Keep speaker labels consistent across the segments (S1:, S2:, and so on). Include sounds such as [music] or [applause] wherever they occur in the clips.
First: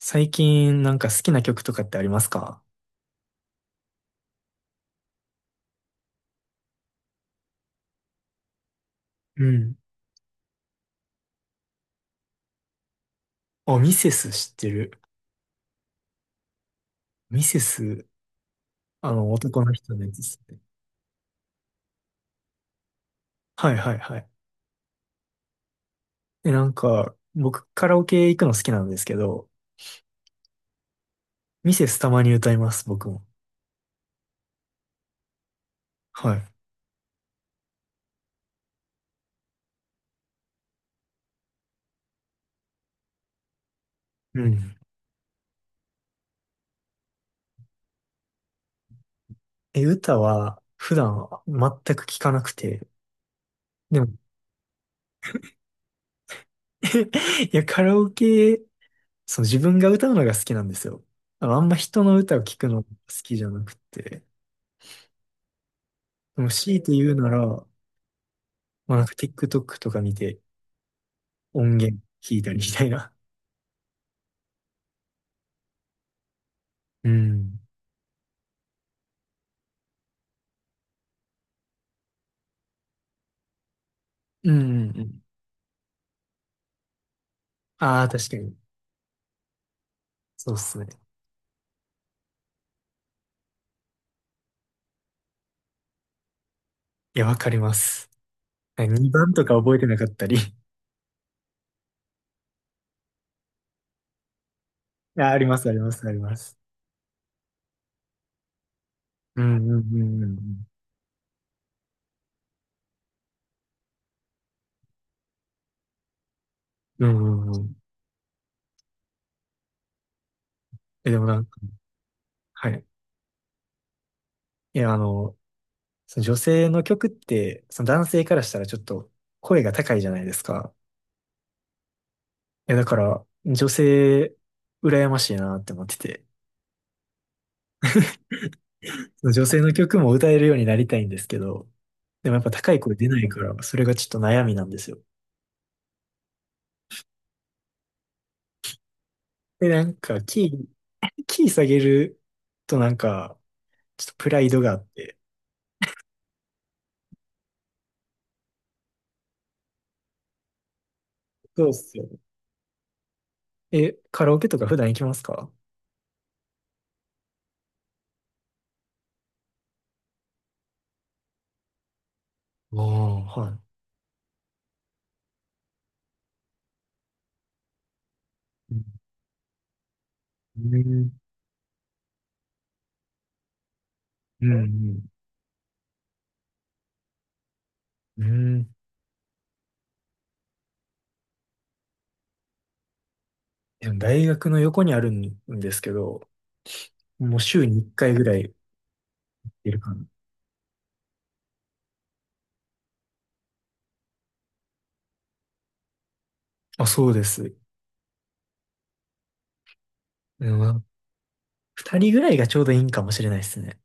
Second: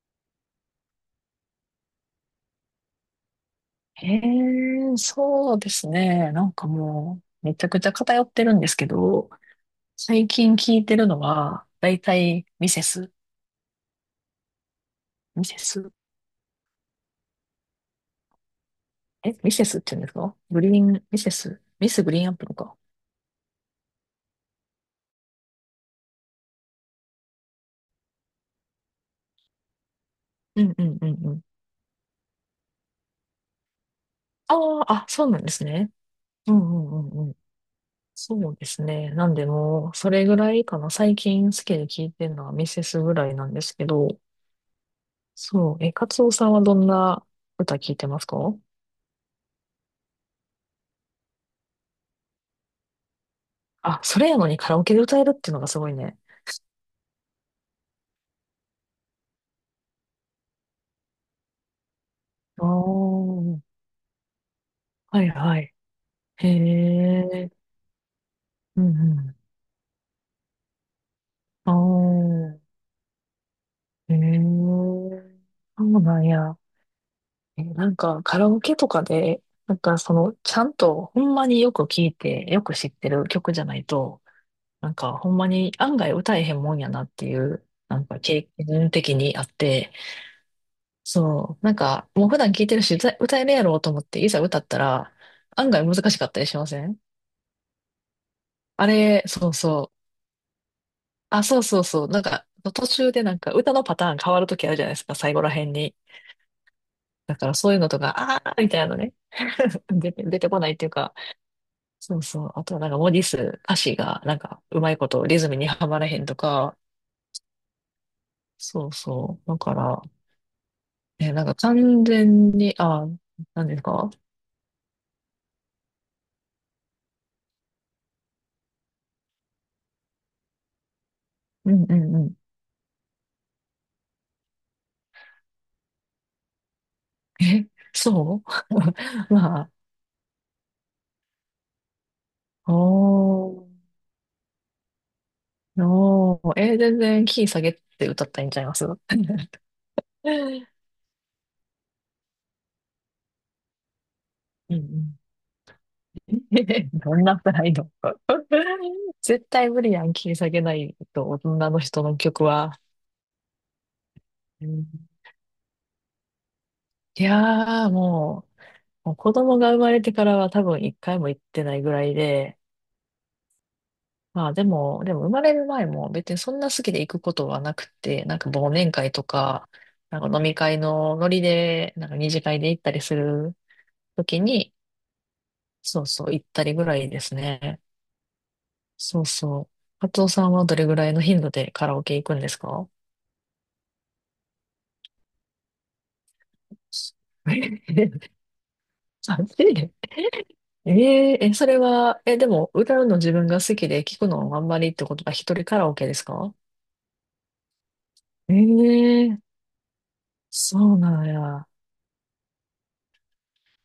S1: 最近なんか好きな曲とかってありますか？
S2: へえ、そうですね。なんかもう、めちゃくちゃ偏ってるんですけど、
S1: うん。
S2: 最近聞いてるのは、だいたいミセス、
S1: あ、ミセス知ってる。
S2: ミセス、
S1: ミセス、
S2: え、ミ
S1: 男
S2: セ
S1: の
S2: スって
S1: 人
S2: 言う
S1: の
S2: んで
S1: や
S2: す
S1: つで
S2: か
S1: すね。
S2: グリーン、ミセス、ミスグリーンアップルか。
S1: はいはいはい。で、なんか、僕カラオケ行くの好きなんですけど、
S2: うんうんうんうん。
S1: ミセスたまに歌います、僕も。
S2: あそうなんですね。
S1: はい。
S2: うんうんうんうん。そうですね。なんでもう、それぐらいかな。最近好きで聞いてるのはミセスぐらいなんですけど、
S1: うん。
S2: そう、え、カツオさんはどんな歌聞いてますか？
S1: え、歌は普段全く聞かなくて、で
S2: あ、
S1: も
S2: それやのにカラオケで歌えるっていうのがすごいね。
S1: [laughs] いや、カラオケ、そう、自分が歌うのが好きなんですよ。あんま人の歌を聞
S2: ああ、
S1: くの好きじゃ
S2: は
S1: なくて、
S2: いはい。
S1: で
S2: へ
S1: も強いて言うな
S2: え、
S1: ら、
S2: う
S1: ま
S2: ん
S1: あ、なんか
S2: う
S1: TikTok とか見て、音源聞いたり
S2: ん。
S1: み
S2: あ
S1: たいな。
S2: あ、へえ、そうなんや。
S1: うん。
S2: え、なんかカラオケとかで、なんかその、ちゃんとほんまによく聞いて、よく知ってる曲じゃないと、
S1: うん、う
S2: なん
S1: んう
S2: か
S1: ん。
S2: ほんまに案外歌えへんもんやなっていう、な
S1: あ
S2: ん
S1: あ、
S2: か
S1: 確か
S2: 経
S1: に。
S2: 験的にあって、
S1: そうっすね。
S2: そう、なんかもう普段聞いてるし、歌歌えるやろうと思って、いざ歌ったら、案外難しかったりしません？
S1: いや、わかります。
S2: あれ、
S1: 2番と
S2: そ
S1: か
S2: う
S1: 覚えて
S2: そ
S1: なか
S2: う。
S1: ったり。[laughs] い
S2: そうそうそう。なんか、途中でなんか歌のパターン変わるときあるじゃないですか、
S1: や、
S2: 最
S1: あ
S2: 後
S1: り
S2: ら
S1: ます、
S2: 辺
S1: ありま
S2: に。
S1: す、あります。
S2: だからそういうのとか、あーみたいなのね。
S1: うん、うん、
S2: [laughs]
S1: うん、う
S2: 出てこ
S1: ん。
S2: ないっていうか、そうそう。あとはなんか文字数、歌詞がなんかうまいことリズムにはまらへんとか、
S1: うんうんうん。
S2: そうそう。だから、
S1: え、でも
S2: え、
S1: な
S2: な
S1: ん
S2: ん
S1: か、
S2: か完全
S1: は
S2: に、
S1: い。
S2: あ、なんですか？
S1: いや、あの、その女性の曲って、その男性からしたらちょっと声が高いじゃないですか。
S2: うんうんうん。
S1: いや、だから、女性、羨ましいなって思ってて。
S2: え、そ
S1: その
S2: う。 [laughs]
S1: 女性
S2: まあ、
S1: の曲も歌えるようになりたいんですけど、でもやっぱ高
S2: お
S1: い声出ないから、
S2: ー、
S1: それがちょっと悩みなんですよ。
S2: おー、え、全然キー下げて歌ったらいいんちゃいます？ [laughs] う
S1: で、なんか、キー、
S2: ん
S1: キー下げるとなんか、ちょっとプライドがあ
S2: う
S1: って。
S2: ん。 [laughs] どんなプライド？ [laughs] 絶対無理やん、切り下げないと、
S1: そう
S2: 女
S1: っ
S2: の
S1: す
S2: 人
S1: よね。
S2: の曲は。
S1: え、カラオケとか
S2: う
S1: 普
S2: ん、
S1: 段行きますか？
S2: いやー、もう子供が生まれてからは多分一回も行ってないぐらいで、
S1: ああ、はい。
S2: まあでも、生まれる前も別にそんな好きで行くことはなくて、なんか忘年
S1: う
S2: 会とか、なんか飲み会
S1: ん、
S2: のノリで、なんか二次会で行ったりする時
S1: うん、う
S2: に、
S1: ん。
S2: そうそう、行ったりぐらいですね。
S1: うん。
S2: そうそう。カツオさんはどれぐらいの頻度でカラオケ行くんですか？
S1: でも大学の横にあるんですけど、
S2: [laughs]
S1: もう週に1回ぐらい
S2: 3
S1: いる
S2: で。
S1: かな。
S2: えーえ、それは、え、でも、歌うの自分が好きで聞くのあんまりってことは一人カラオケですか？
S1: あ、そうです。
S2: ええー、
S1: うん。
S2: そうなんや。
S1: 2人ぐらいがちょうどいいんかもしれないですね。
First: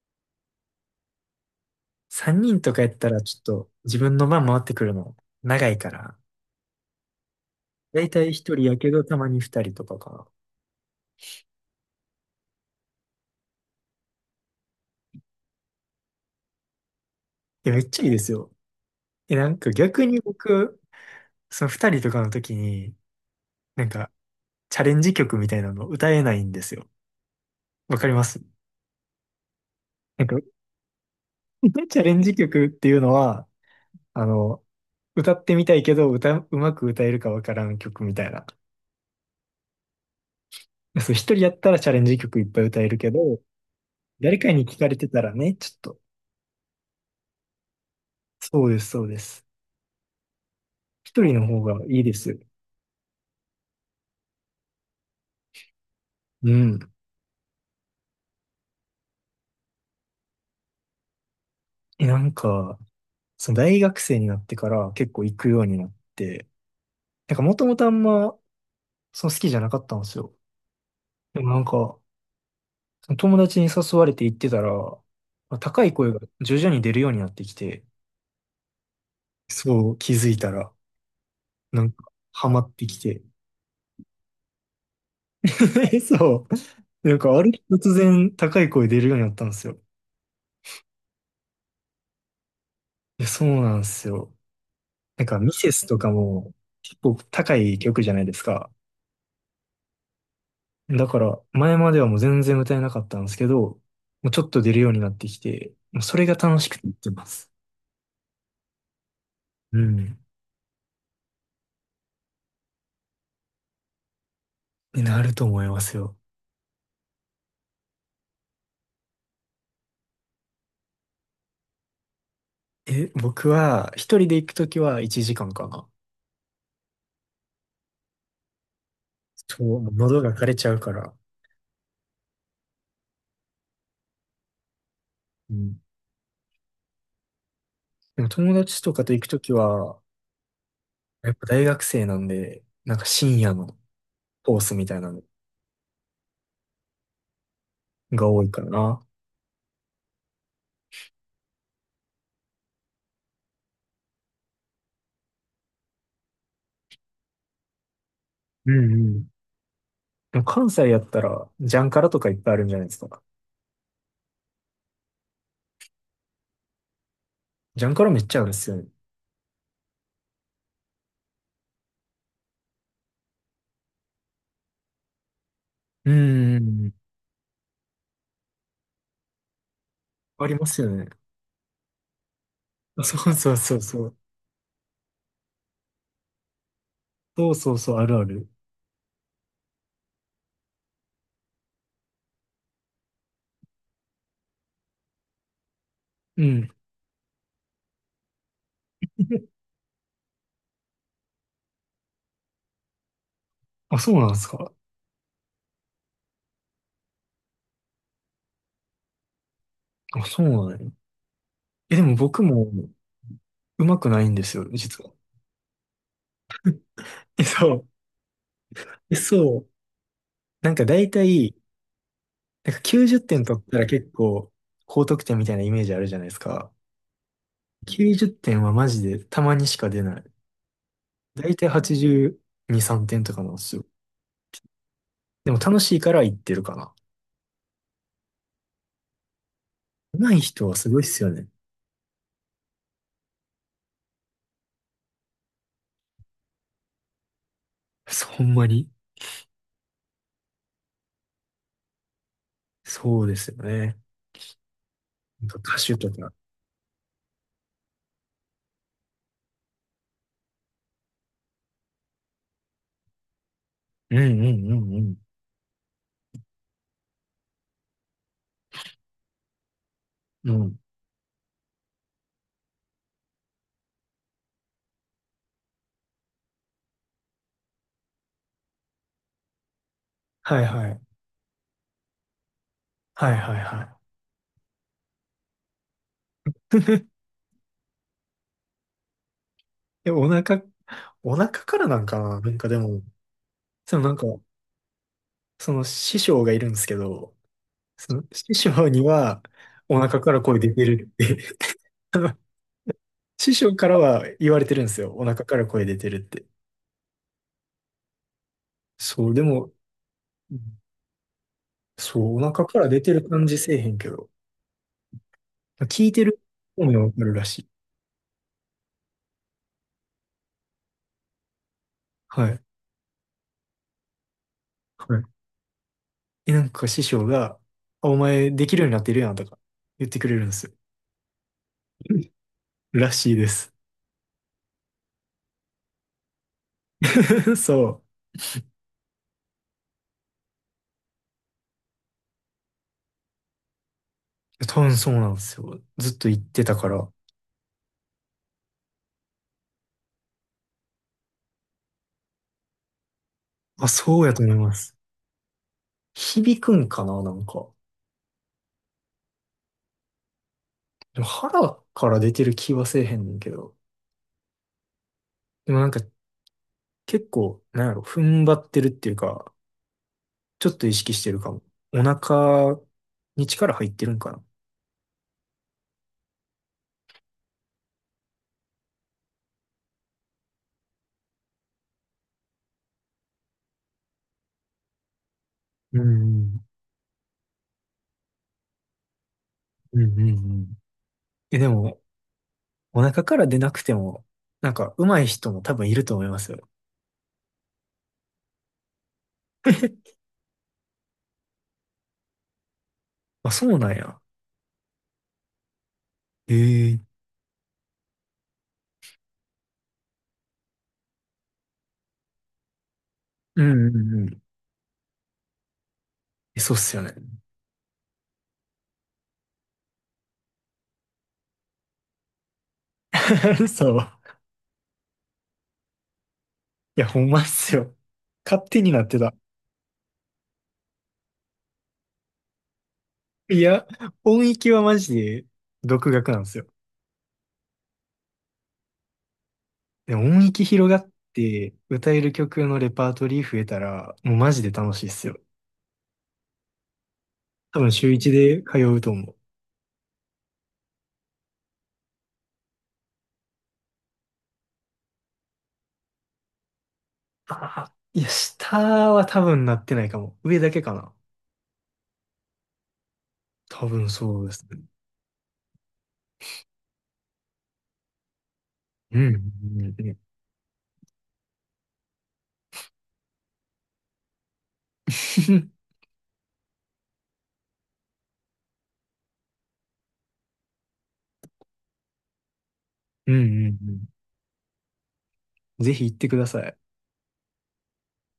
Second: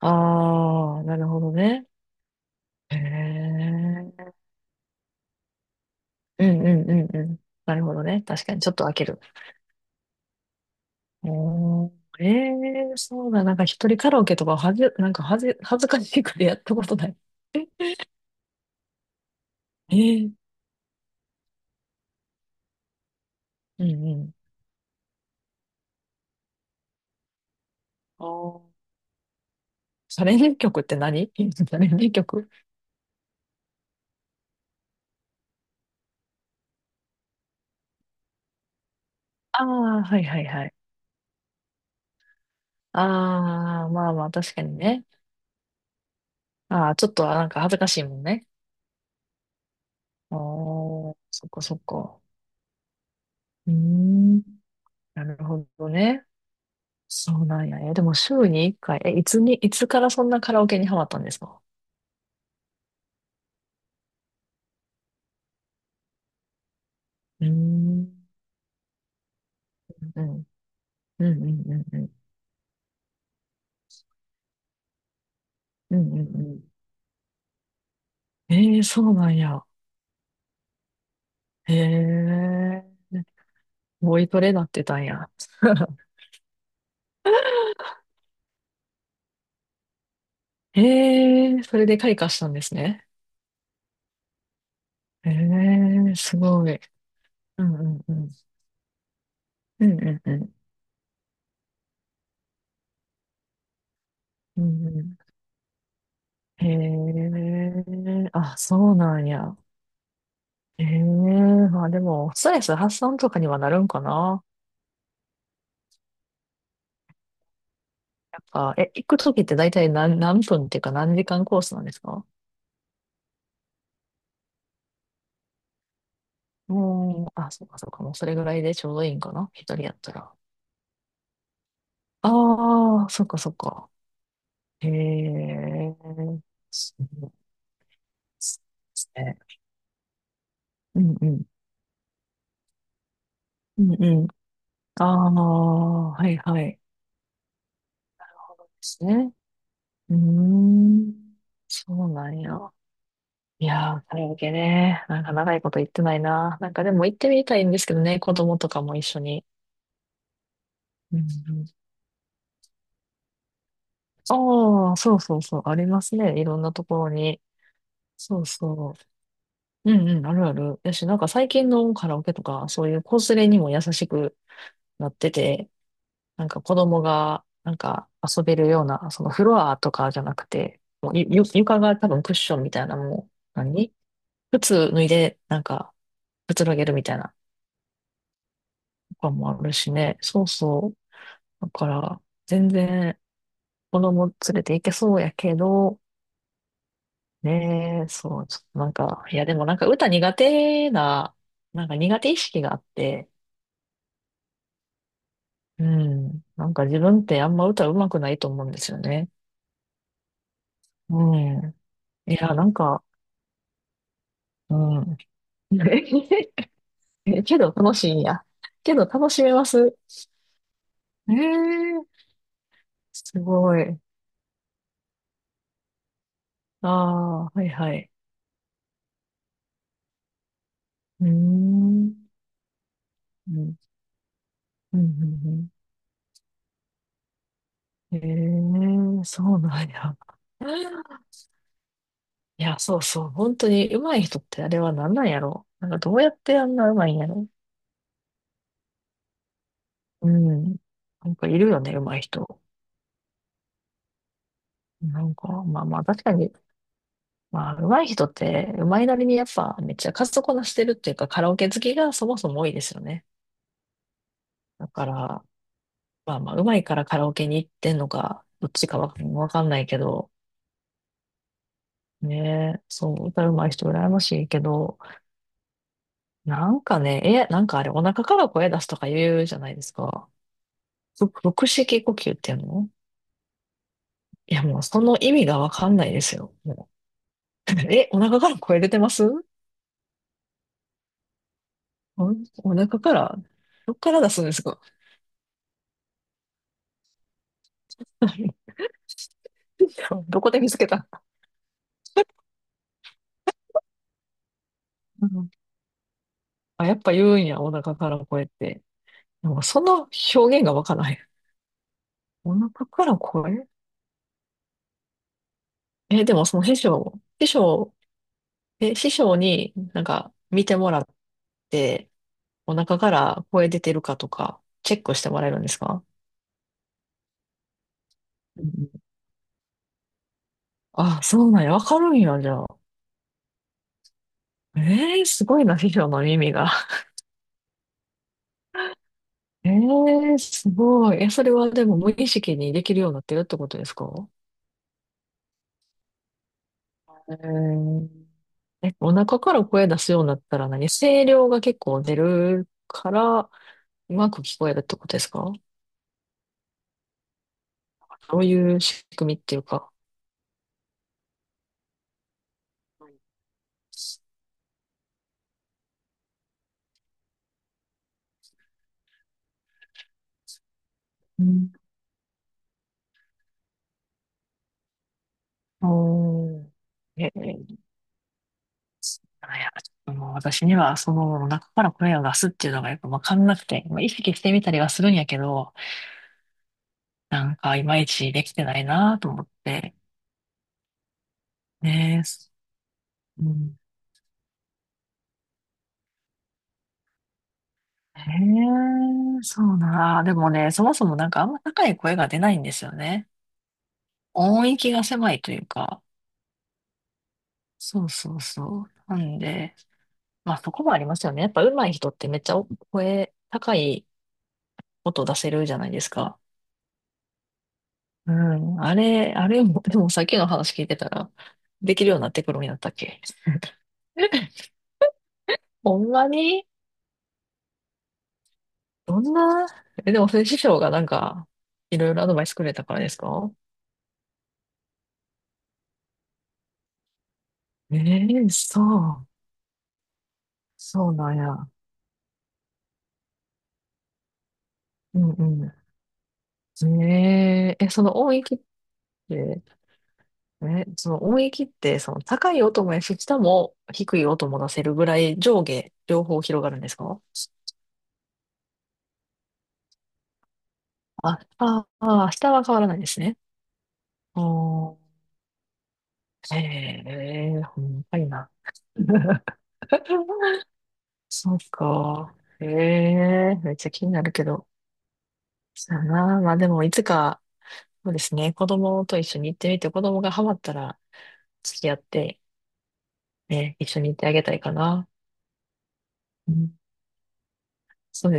S2: ああ、なるほどね。
S1: 3人とかやっ
S2: へ
S1: たらちょっと自分の
S2: え、
S1: 番回ってくるの長いから。
S2: うんうんうんうん。なるほ
S1: だ
S2: ど
S1: いた
S2: ね。
S1: い
S2: 確
S1: 1
S2: かに、
S1: 人
S2: ちょっ
S1: や
S2: と
S1: け
S2: 開
S1: ど
S2: け
S1: た
S2: る。
S1: まに2人とかかな。
S2: おー、ええー、そうだ。なんか一人カラオケとかはじ、なんかはじ、恥ずかしいくらいやったことない。
S1: いや、めっちゃいいですよ。え、なんか
S2: え
S1: 逆に
S2: え、
S1: 僕、その二人とかの時に、
S2: う
S1: なん
S2: ん
S1: か
S2: うん。
S1: チャレンジ曲みたいなの歌えないんですよ。わかりま
S2: あ
S1: す？
S2: あ、チ
S1: な
S2: ャ
S1: ん
S2: レ
S1: か、
S2: ンジ曲って何？ [laughs] チャ
S1: [laughs]
S2: レン
S1: チャレ
S2: ジ
S1: ンジ
S2: 曲？
S1: 曲っていうのは、あの、歌ってみたいけど、歌、うまく歌えるかわからん曲みたいな。
S2: ああー、はいはいはい。
S1: そう、一人やったらチャレンジ曲いっぱい歌える
S2: あ
S1: けど、
S2: あ、まあまあ、
S1: 誰か
S2: 確か
S1: に
S2: に
S1: 聞かれ
S2: ね。
S1: てたらね、ちょっと。
S2: ああ、ちょっとなんか恥ずかしいもんね。
S1: そうです、そうです。
S2: ああ、
S1: 一人の
S2: そっ
S1: 方
S2: かそっ
S1: がいいで
S2: か。
S1: す。
S2: うーん、なるほどね。
S1: うん。
S2: そうなんや。え、でも週に1回、え、いつに、いつからそんなカラオケにハマったんですか？
S1: え、なんか、その大学生になってから結構行くようになって、なんか
S2: うー
S1: もともとあん
S2: ん、
S1: ま、その好きじゃなかったんです
S2: う
S1: よ。
S2: ん、う
S1: で
S2: ん、う
S1: もな
S2: ん、
S1: ん
S2: うん、
S1: か、
S2: うん、
S1: その友達に誘われて行ってたら、まあ高い
S2: う
S1: 声
S2: ん、う
S1: が
S2: ん
S1: 徐
S2: う
S1: 々に出るようになってきて、
S2: ん。えー、そうなんや。
S1: そう気づいたら、
S2: へ
S1: なんか、ハマって
S2: え、
S1: きて。
S2: ボイトレなってたんや。
S1: [laughs] そう。なんか、ある日突然高い声出るようになったんですよ。い
S2: [laughs] へえ、それで開花したんですね。
S1: や、そうなんですよ。なん
S2: へ
S1: か、ミセスとか
S2: え、す
S1: も
S2: ごい。
S1: 結構高
S2: うん、
S1: い
S2: う
S1: 曲
S2: ん、
S1: じ
S2: う
S1: ゃない
S2: ん。
S1: ですか。
S2: うん、うん、うん。
S1: だから、前まではもう全然歌えなかったんですけど、もうちょっと
S2: う
S1: 出る
S2: ん
S1: よ
S2: う
S1: うになっ
S2: ん、
S1: てきて、もうそれが楽
S2: へ
S1: しくて言ってます。
S2: え、あ、そうなんや。
S1: うん。
S2: へえ、まあでも、ストレス発散とかにはなるんかな。
S1: になると思いますよ。
S2: なんか、え、行くときって大体何、何分っていうか何時間コースなんですか？
S1: え、僕は、一人で行くときは1時間かんかな。
S2: もう、あ、そうか、もうそれぐらいでちょうどいいんかな。
S1: そ
S2: 一
S1: う、
S2: 人
S1: も
S2: や
S1: う
S2: った
S1: 喉が
S2: ら。
S1: 枯れちゃうから。
S2: ああ、そっか。へ
S1: うん。
S2: え、そうで
S1: でも友
S2: す
S1: 達とかと行く
S2: ね。
S1: ときは、
S2: うんう
S1: やっ
S2: ん。
S1: ぱ大学生なんで、なんか深夜の
S2: うんうん。
S1: コースみたい
S2: あ
S1: なの
S2: あ、はいはい。で
S1: が多いからな。
S2: すね。うーん。そうなんや。いやー、カラオケね。なんか長いこと行ってないな。なんかでも行ってみたいんですけどね、子供と
S1: う
S2: か
S1: んう
S2: も一緒
S1: ん。
S2: に。
S1: でも関西やっ
S2: う
S1: た
S2: んう
S1: ら、ジャンカラとかいっぱいあるんじゃないですか。
S2: ん、ああ、そうそうそう、ありますね。いろんなところに。
S1: ジャンカラめっち
S2: そ
S1: ゃあ
S2: う
S1: るっすよね。
S2: そう。うんうん、あるある。やし、なんか最近のカラオケとか、そういう子連れにも優しくなってて、
S1: う
S2: なん
S1: んう
S2: か
S1: んう
S2: 子
S1: ん。
S2: 供が、なんか遊べるような、そのフロアとかじゃな
S1: あ
S2: く
S1: りま
S2: て、
S1: すよね。
S2: もう床が多分クッションみたいな
S1: あ
S2: も
S1: そ
S2: う、
S1: うそうそう
S2: 何、
S1: そう。
S2: 靴脱いで、なんか、くつろげるみたいな
S1: そうそうそう、あるある。
S2: とかもあるしね。そうそう。だから、全然子供連れて行けそうやけど、
S1: うん。
S2: ねえ、そう、ちょっとなんか、いやでも
S1: [laughs]
S2: なんか歌苦手な、なんか苦手意識があって、
S1: あ、そうなんですか。
S2: うん、なんか自分ってあんま歌上手くないと思うんですよね。
S1: あ、そうなんや。
S2: うん。
S1: え、でも
S2: い
S1: 僕
S2: や、な
S1: も
S2: んか、
S1: うまくないんですよ、
S2: う
S1: 実は。
S2: ん。[laughs] え
S1: え
S2: けど
S1: そ
S2: 楽しいんや。けど
S1: う。
S2: 楽しめ
S1: そ
S2: ま
S1: う。
S2: す。
S1: なんか大
S2: え
S1: 体、
S2: え、
S1: なんか90
S2: す
S1: 点取っ
S2: ご
S1: たら
S2: い。
S1: 結構高得点みたいなイメージあるじゃないですか。
S2: ああ、はいはい。
S1: 90点はマジでたまにしか出ない。
S2: うー
S1: 大体
S2: ん。
S1: 82、3点とかなんで
S2: う
S1: す
S2: ん、
S1: よ。
S2: うん、うん。う
S1: でも楽
S2: ん、
S1: しいから言ってるかな。
S2: ええ、そうなんや。
S1: 上手い人はすごいっす
S2: [laughs]
S1: よね。
S2: いや、そうそう。本当に上手い人ってあれは何なんやろ。なんかどうやってあんな上手いんやろ。
S1: そう、ほんまに。
S2: うん。なんかいるよね、上手い人。
S1: そうですよね。
S2: なん
S1: なん
S2: か、
S1: か歌
S2: まあ
S1: 手
S2: まあ
S1: と
S2: 確
S1: か。
S2: かに、まあ上手い人って上手いなりにやっぱめっちゃ数こなしてるっていうかカラオケ好きがそもそも多いですよね。
S1: うんうん
S2: だ
S1: う
S2: か
S1: ん
S2: ら、まあまあ上手いからカラオケに行ってんのか、どっちかわかんないけど、
S1: うん。うん。
S2: ねえ、そう、歌うまい人羨ましいけど、なんかね、え、なんかあれ、お腹から声出すとか言うじゃないですか。
S1: はいはい。
S2: ふ腹式呼吸っていうの、
S1: はいはいは
S2: いや、もうその意味がわかんないですよ。も
S1: い。
S2: う。 [laughs] え、お腹から声出てます？
S1: [laughs] え、お腹からなんか
S2: お、
S1: ななんか
S2: お
S1: で
S2: 腹
S1: も、
S2: から、どっ
S1: でも
S2: か
S1: なん
S2: ら
S1: か、
S2: 出すんですか？
S1: その師匠がいるんですけど、その師
S2: [laughs]
S1: 匠にはお腹か
S2: ど
S1: ら
S2: こ
S1: 声
S2: で見
S1: 出
S2: つ
S1: て
S2: けた、
S1: るって [laughs] あの師匠からは言われてるんですよ。お
S2: う
S1: 腹
S2: ん、
S1: から声出てるって。
S2: あ、やっぱ言うんや、お腹から声って。
S1: そう、で
S2: でも
S1: も、
S2: その
S1: う
S2: 表現が
S1: ん。
S2: わからない。
S1: そう、お
S2: お
S1: 腹
S2: 腹
S1: から出
S2: か
S1: て
S2: ら
S1: る感じ
S2: 声、
S1: せえへんけど、聞いて
S2: え、で
S1: る
S2: も
S1: 方がわかるら
S2: 師
S1: しい。
S2: 匠、え、師匠になんか見てもらって、
S1: はい。
S2: お腹から声出てるかとか、チェック
S1: は
S2: し
S1: い。
S2: てもらえるんですか？
S1: え、なんか師匠が、あ、お前
S2: う
S1: で
S2: ん
S1: きるよう
S2: う
S1: にな
S2: ん、
S1: ってるやんとか言ってくれるんですよ。
S2: あ、そうなんや。わかるん
S1: [laughs]
S2: や、じゃあ。
S1: らしいです。
S2: ええ、すごいな、秘書の耳が。
S1: [laughs] そ
S2: [laughs] ええ、すごい。え、それはでも無意識にできるようになってるってことですか？
S1: う。多分そうなんですよ。ずっと言ってたから。
S2: えー、え、お腹から声出すようになったら何声量が結構出るから、
S1: あ、
S2: う
S1: そう
S2: ま
S1: や
S2: く
S1: と思い
S2: 聞こ
S1: ま
S2: えるって
S1: す。
S2: ことですか？
S1: 響くんかな、なんか。
S2: どういう仕組みっていうか。
S1: でも腹から出てる気はせえへんねんけど。でもなんか結構、なんやろ、踏ん張ってるっていうか、ちょっと意識してる
S2: う
S1: かも。
S2: ん。
S1: お腹に力入ってるんかな。
S2: おー。え、あ、いや、ちょっともう私にはその中から声を出すっていうのがやっぱわかんなくて、まあ、意識してみたりはするんやけど、
S1: うん、
S2: なんかいまいちできてないなと思って。
S1: うん、うん、うん。え、でも、
S2: ねえ、す、
S1: お腹か
S2: う
S1: ら出な
S2: ん。
S1: くても、なんか上手い人も多分いると思いますよ。
S2: へえ、そう
S1: [laughs]
S2: な。あでもね、そもそもなんかあんま高い声が出ないんですよね。
S1: あ、そうなんや。
S2: 音域が狭いというか。
S1: ええ。
S2: そうそうそう。なんで、まあそこもありますよね。やっぱ上手い人ってめっちゃお声、
S1: うん
S2: 高
S1: うん
S2: い
S1: うん。
S2: 音出せるじゃないですか。
S1: え、そうっすよね。
S2: うん。あれ、あれも、でもさっきの話聞いてたら、できるようになってくるんやったっけ？
S1: [laughs] そう。
S2: [laughs] ほんまに、
S1: いや、ほんまっすよ。勝手になって
S2: どん
S1: た。
S2: な、え、でも、それ師匠がなんか、いろいろアドバイスくれたからですか？
S1: いや、音域はマジで独学なんですよ。
S2: ええ、そう。
S1: でも音域広がっ
S2: そうなんや。
S1: て歌える曲のレパートリー増えたら、もうマジで楽しいっ
S2: う
S1: すよ。
S2: んうん。え
S1: 多
S2: え
S1: 分
S2: え、
S1: 週一で通うと思う。
S2: て、その音域って、その高い音もやし、下も低い音も出せるぐらい上下、両方広がるんですか？
S1: ああ、いや、下は多分なってないかも。上だけかな。
S2: 下は変わらないですね。
S1: 多分
S2: あ
S1: そうですね。
S2: ー、ええ、ほんまにな。
S1: うん、うん、うん。
S2: [laughs] そうか。ええめっちゃ気になるけど。
S1: [laughs]
S2: そうやな。まあでも、いつか、そうですね、子供と一緒に行ってみて、子供がハマったら付き合って、
S1: うん、う
S2: ね、
S1: ん
S2: 一緒に
S1: う
S2: 行ってあげたいかな。
S1: ん。ぜひ行ってくだ
S2: う
S1: さ
S2: ん、
S1: い。
S2: そうです。